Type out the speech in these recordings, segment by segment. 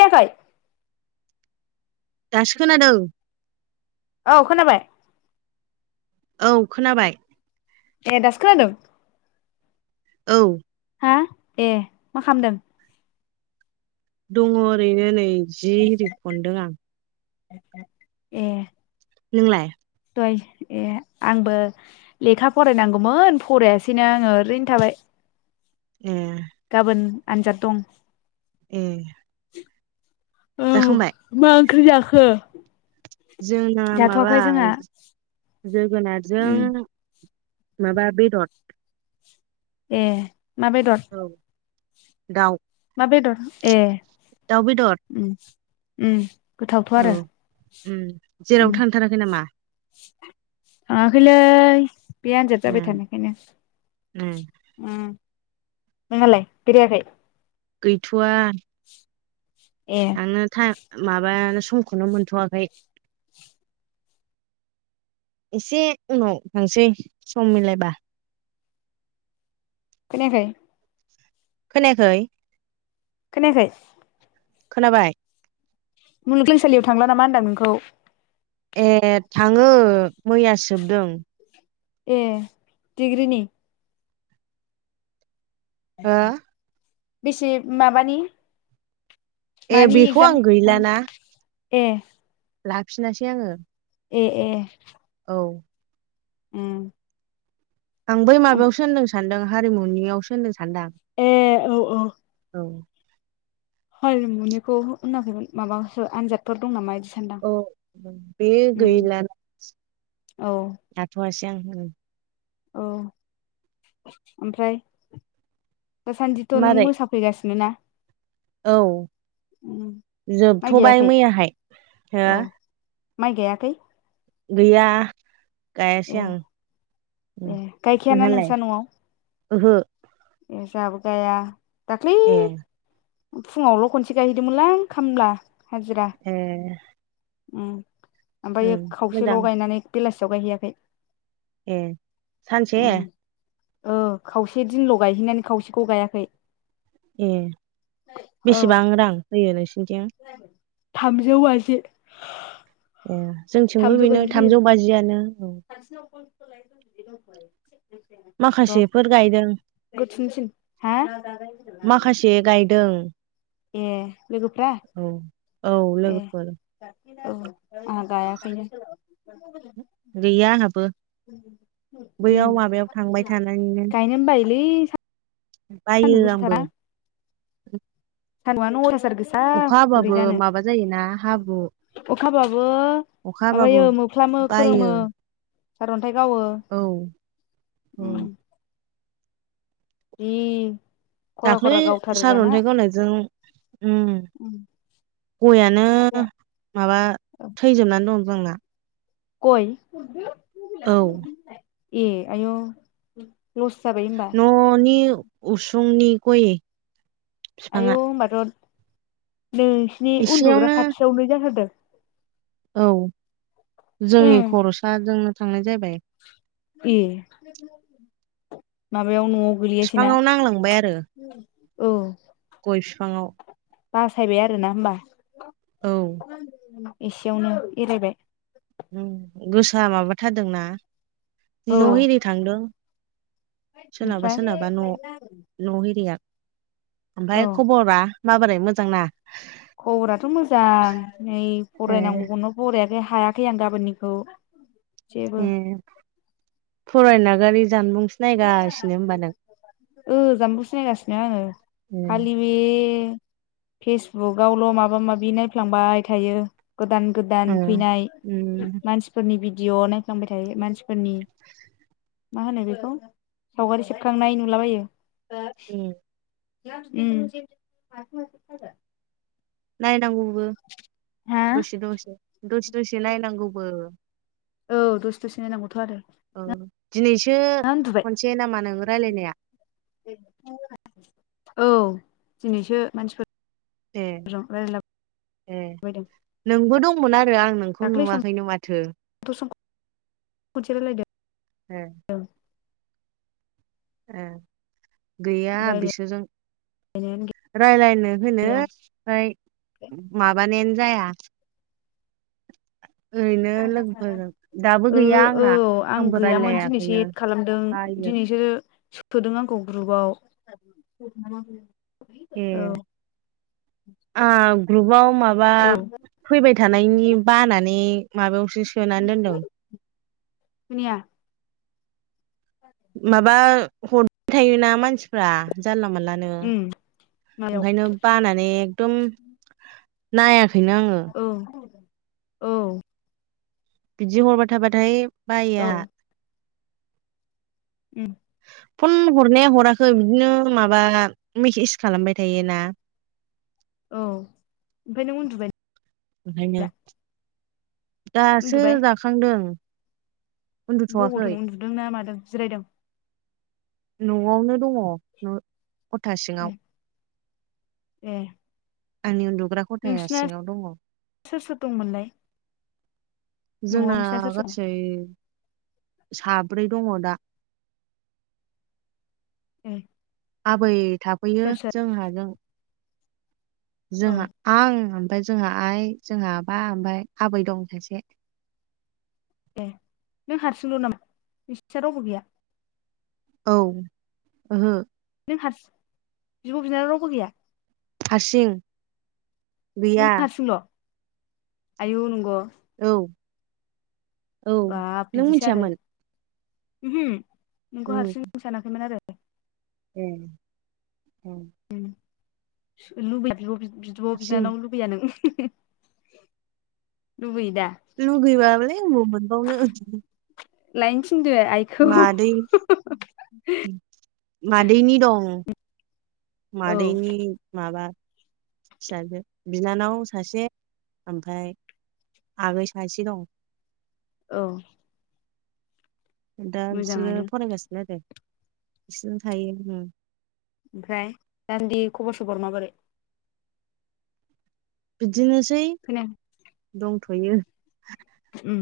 खोनायाखै? दासो खोनादों। औ खोनाबाय। औ खोनाबाय। ए दासो खोनादों? औ। हा ए मा खालामदों? दङ' ओरैनो नै। जि हिरि खनदों आं। ए। नोंलाय? ए आंबो लेखा फरायनांगौमोन फरायासैनो आङो ओरैनो थाबाय। ए गाबोन आनजाद दं। ए। औ जाखांबाय मा ख्रि जाखो? जोंना माबा जाथ'वाखै जोंहा उम जोगोनारजों माबा बेदत ए। मा बेदर? औ दाउ मा बेदर ए। दाउ बेदर उम उम गोथावथ' औ आरो जेरावबो थांथाराखै नामा? आगोल बे आन्जाद जाबाय उम थानायखायनो उम नङलाय गिरियाखाय गैथ'वा। ए थांनो थाइम माबा समखौनो मोनथ'वाखै। एसे उनाव थांसै सम मिलायबा। खोनायाखै? खोनायाखै? खोनायाखै? खोनाबाय। मुलुगलोंसालियाव थांला नामा होनदां नोंखौ? ए थाङो। मैया सोबदों। ए डिग्रिनि? हा? बेसे माबानि? ए मानि बेखौ एगजाम आं मानि गैलाना। ए लाफिनासै आङो। ए ए। औ। उम आं बै माबायावसो होनदों सानदोंं। हारिमुनियाव सोन सान्दां ए औ औ औ। मुनिखौ होनाखै माबा आनजादफोर दं नामा बिदि? सानदां औ बे उम गैलाना औ दाथ' जां [inaudible] औ ओमफ्राय दासान्दिथ' नों मारै मोसाफैगासिनो ना? औ उम माइ जोबथ'बाय गायाखै मैयाहाय हो? औ माइ गायाखै? गैया। गायासै ए आं ए गायखायाना नोंहालाय नोंस्रा न'आव? ओहो। ए जाहाबो गाया। दाख्लै ए फुङावल' खनसे गायहैदोंमोनलां खामला। हाजिरा एह उम ओमफायो खावसेल' गायनानै बेलासे लगायहैयाखै ए सानसे। ओ खावसे दिनल' गायहैनानै खावसेखौ गायाखै। ए बेसेबां रां होयो नोंसि नथिं थामजौ बाजि। ए जोंथिंबो बेनो थामजौ बाजियानो। औ सासेनावबो [unintelligible] माखासेफोर गायदों। बेखौ थुनो थिन हा दों ए लोगोफ्रा औ ए लोगोफोर औ आंहा गायाखैनो। [inaudible] गैया आंहाबो उम बैयाव माबायाव थांबाय थानानैनो। लै बायो आंबो। सानदुं आनो अयथा सार गोसा अखा बोरै हाबाबो जानो माबा जायोना हाब्रु अखाबाबो अखा हाबाबो माबायो मोफ्लामो बायो खोरोमो। सारन थाय गावो औ औ जि खरा खरा दाख्लै गावथारो दाना सार'न्थाइ गावनायजों उम गयानो माथो माबा थैजोबनानै दं। जोंना गय औ ए आय' न' नि उसु फुंनि गय बिफाङा आयौ होमबाथ' नोंसिनि उन्दुग्रा एसेयावनो खाथियावनो जाहोदों औ जोंनि खर'सा जों थांनाय जाबाय ए मा बायाव न'आव गोलैयासैना बिफाङाव नांलांबाय आरो औ गय फिफाङाव बासायबाय आरो ना होमबा औ [inaudible] एसेयावनो एरायबाय ओम गोसा माबाथारदोंना औ न'हैैनो थांदों सोरनाबा ओमफ्राय सोरनाबा न' न' एरिया औ ओमफाय खबरा माबोरै मोजां ना खबराथ' मोजां नै ए फरायनांगौखौनो फरायाखै हायाखै आं गाबोननिखौ जेबो एह फरायनागारि जानबुंसो नायगासिनो होनबा नों ओ जामबुसो नायगासिनो आङो ए खालि बे ए फेसबुकआवल' माबा माबि नायफ्लांबाय थायो गोदान गोदान ओ फैनाय उम मानसिफोरनि बि भिडिअ' नायफ्लांबाय थायो मानसिफोरनि मा होनो बेखौ सावगारि सेबखांनाय नुलाबायो उम [inaudible] [inaudible] [inaudible] नायनांगौ ओम हा दसे दसे दसे दसे नायनांगौबो औ दसे दसे नायनांगौथ' आरो औ दिनैसो ना उन्दुबाय खनसे नामा नों रायलायनाया औ दिनैसो मानसिफोर ए ए नोंबो दं मोना रो आं नोंखौ दाख्लै नुवाखैनो माथो समथ' सम खनसे रायलायदों ओं गैया बिसोरजों रायलायनायानो रालायनो होनो गैया ओमफ्राय माबानायानो जाया ओरैनो लोगोफोरजों दाबो ओ गैया औ आंना आं आंबो गैयामोन दिनैसो रायलायाखैनो एद खालामदों बायो दिनैसो सोदों आंखौ ग्रुपाव ए औ आ ग्रुपाव माबा औ फैबाय थानायनि बानानै माबायावसो सोना दोनदों खोनाया माबा हरबाय थायोना मानसिफ्रा जानला मोनलानो उम मायाव ओंखायनो बानानै उम नाया औ औ बिदि हरबाय थाबाथाय बायोया औ उम फन हरनाया हराखै बिदिनो माबा मेसेज खालामबाय थायोना औ ओमफ्राय नों उन्दुबाय ओंखायनो दा दासो उन्दुबाय जाखांदों उन्दुथ'वाखै [unintelligible] उन्दुदोंना मादों जिरायदों नआवनो दङ [unintelligible] खथा ए सिङाव ए आनि उन्दु नोंसिना सोर सोर दंमोनलाय न'आव जोंना नोंसिना सोर सोर गासै साब्रै दङ दा ए आबै थाफैयो सोर सोर जों हाजों औ जोंहा आं ओमफ्राय जोंहा आइ जोंहा आबा ओमफ्राय आबै दं सासे दे नों हारसिंल' नामा नोंसिना रावबो गैया औ ओहो नों हारसिं बिब' बिनानाव रावबो गैया हारसिं नों गैया हारसिल' आयौ नंगौ औ औ नों मिथियामोन उम हो नोंखौ उम हारसिं सानाखैमोन आरो उम औ [unintelligible] बिब' बिनानाव लुबैया नों लुबैयो दा लुगैब्ला बोलाय बबाव मोनबावनो [unintelligible] थिनदो आइखौ मादै मादैनि दं औ मादैनि माबा फिसाजो बिनानाव सासे ओमफ्राय आगै सासे दं औ दा बिसोरो मोजाङानो फरायगासिनो आरो बिसोरनो थायो ओमफ्राय दासान्दि खबर सबर माबोरै बिदिनोसै खोनाया दंथ'यो उम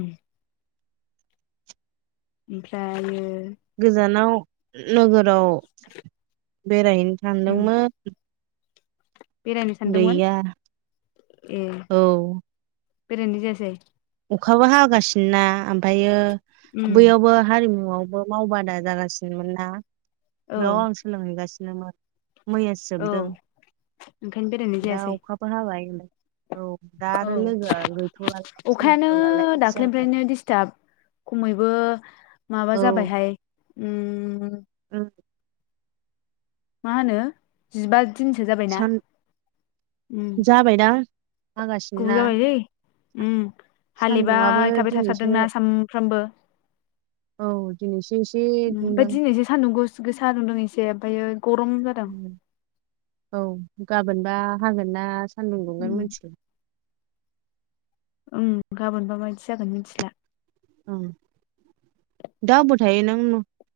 ओमफ्रायो गोजानाव नोगोराव बेरायनो उम सानदोंमोन बेरायनो सानदोंमोन गैया ए औ बेरायनाय जायासै अखाबो हागासिनो ना ओमफ्रायो उम बैयावबो हारिमु न'आवबो मावबादा जागासिनोमोन ना औ बेयाव आं सोलोंहैगासि नोमोन मैयासो औ जोबदों ओंखायनो बेरायनाय दा जायासै अखाबो हाबाय होन [inaudible] औ दा आरो लोगोआ गैथ'लालाय खानो सोलाबथ'लालाय बिदि जाबाय दाख्लिनिफ्रायनो दिसथाब खमै बो माबा औ जाबायहाय उम उम मा होनो जिबा दिनसो जाबायना सान जाबाय दा गुबाव जाबायलै उ सान्दुंआबो हाालेबाय थाबाय दिनैसो थाथारदोंना सानफ्रामबो दिनैस ओमफफ्राय दिनैसो सान्दुं गोस-गोसा दुंदों एसे फायो गरम जादों औ गाबोनबा हागोन ना सान्दुं दुंगोन उम मिथिला उम गाबोनबा मायदि जागोन मिथिला उम दा अबाव थायो नों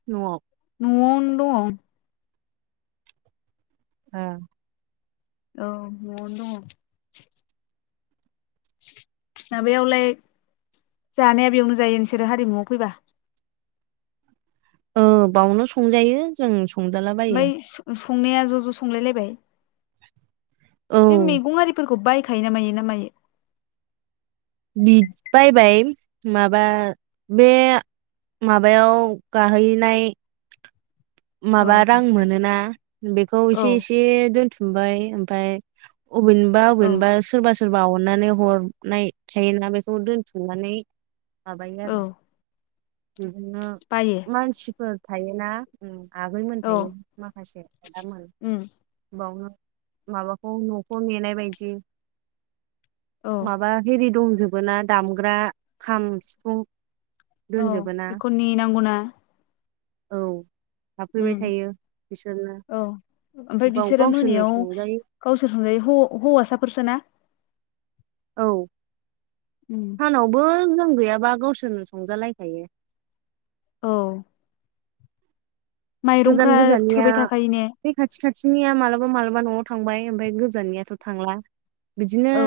न'आव नवावनो दं ओ औ नवावनो दङ माबायावलाय जानाया बेयावनो जायो नोंसोरो हारिमुआव फैबा औ बावनो संजायो जों संजालाबायो ओमफ्राय संनाया ज' ज' संलायलायबाय बे औ मैगं आरिफोरखौ बायखायो ना मायो ना मायो बिद बायबाय माबा बे माबायाव गाहैनाय औ माबा रां मोनोना बेखौ औ एसे एसे दोनथु‌ ओमबाय ओमफाय अबेनिबा औ अबेनिबा सोरबा सोरबा अननानै हरनाय थायोना बेखौ दोनथुमनानै माबायो औ आरो बेजोंनो बायो मानसिफोर थायोना उम आगैमोन औ थायो माखासे आदामोन उम बावनो माबाखौ नखौ नेनाय बायदि औ माबा हेरि दं जोबोना दामग्रा खाम सिफुं औ दोनजोबो ना बेखौ ने नांगौना औ हाबफैबाय ओम थायो बिसोरनो औ ओमफ्राय गाव बिसोरो गावसोरनो मोनायाव संजायो गावसोर संजायो हौ हौवासाफोरसोना? औ उम सानावबो जा आं गैयाबा गावसोरनो संजालायखायो। औ माइरंफ्रा थोबाय थाखायो ने? थिनिया मालाबा मालाबा नआव थांबाय ओमफाय गोजाननियाथ थांला बिदिनो औ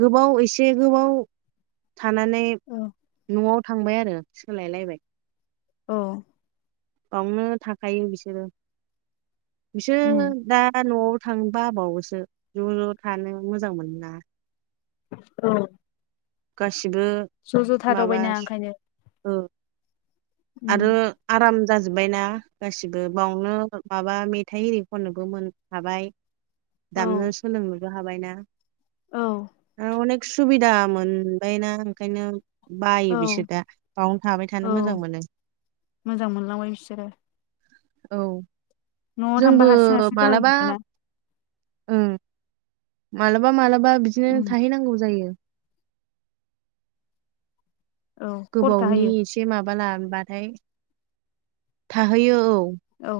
गोबाव एसे गोबाव थानानै औ नआव थांबाय आरो सोलायलायबाय औ बावनो थाखायो बिसोरो उम बिसोर दा नआव थां बाबावोसो ज ज‌ थानो मोजां मोनो ना औ गासि बो ज' ज' माबा थादावबायना ओंखायनो ओ उम आरो आराम जाजोब्बायना गासिबो बावनो माबा मेथाइ एरि खननोबो मोनहाबाय औ दामनो सोलोङो बो हाबायना औ अनेक सुबिदा मोनबायना ओंखायनो बायो बिसोर औ दा बावनो थाबाय थानो औ मोजां मोनो मोजां मोनलांबाय बिसोरो औ न'आव थांबा हारसिं हारसिंं जाहैजोबोना ओम मालाबा लामाब बा बिदिनो उम थाहैनांगौ जायो औ खरथा गोबावनि होयो एसे माब माबा लबाथाय थाहैयो औ औ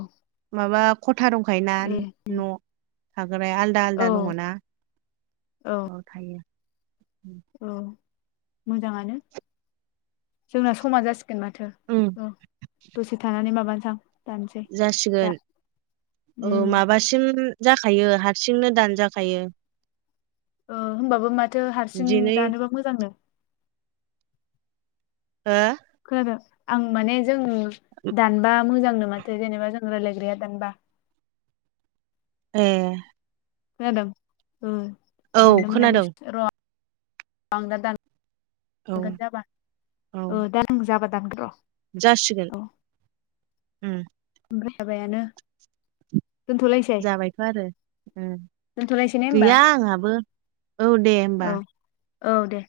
माबाब था दंखायो ए नान न' ओफ्राय आलदा औ आलदा दङना औ थायो औ मोजाङानो जोंना समा जासि गोन माथो ओम औ दसे थानानै माबा थाम जासिगोन औ उम माबा सिम जाखायो हारसिंनो दान्जाखायो ओ होनोमबाबो माथो हारसिं दिनै दानोबा मोजांनो हो खोनादों आं माने जोङो दानबा मोजांनो माथो जेनेबा जों रायलायग्राया दानबा ए खोनादों ओम औ दानो मोना खोनादों लसो र' आं दा दान औ दानगोन जाबा औ ओ दा नों जाबा दानगोन र' जासिगोन औ ओम जाबायानो जाबायथ' आरो ओम दोनथ'लायसै ने होमबा गैया आंहाबो औ दे औ होमबा औ दे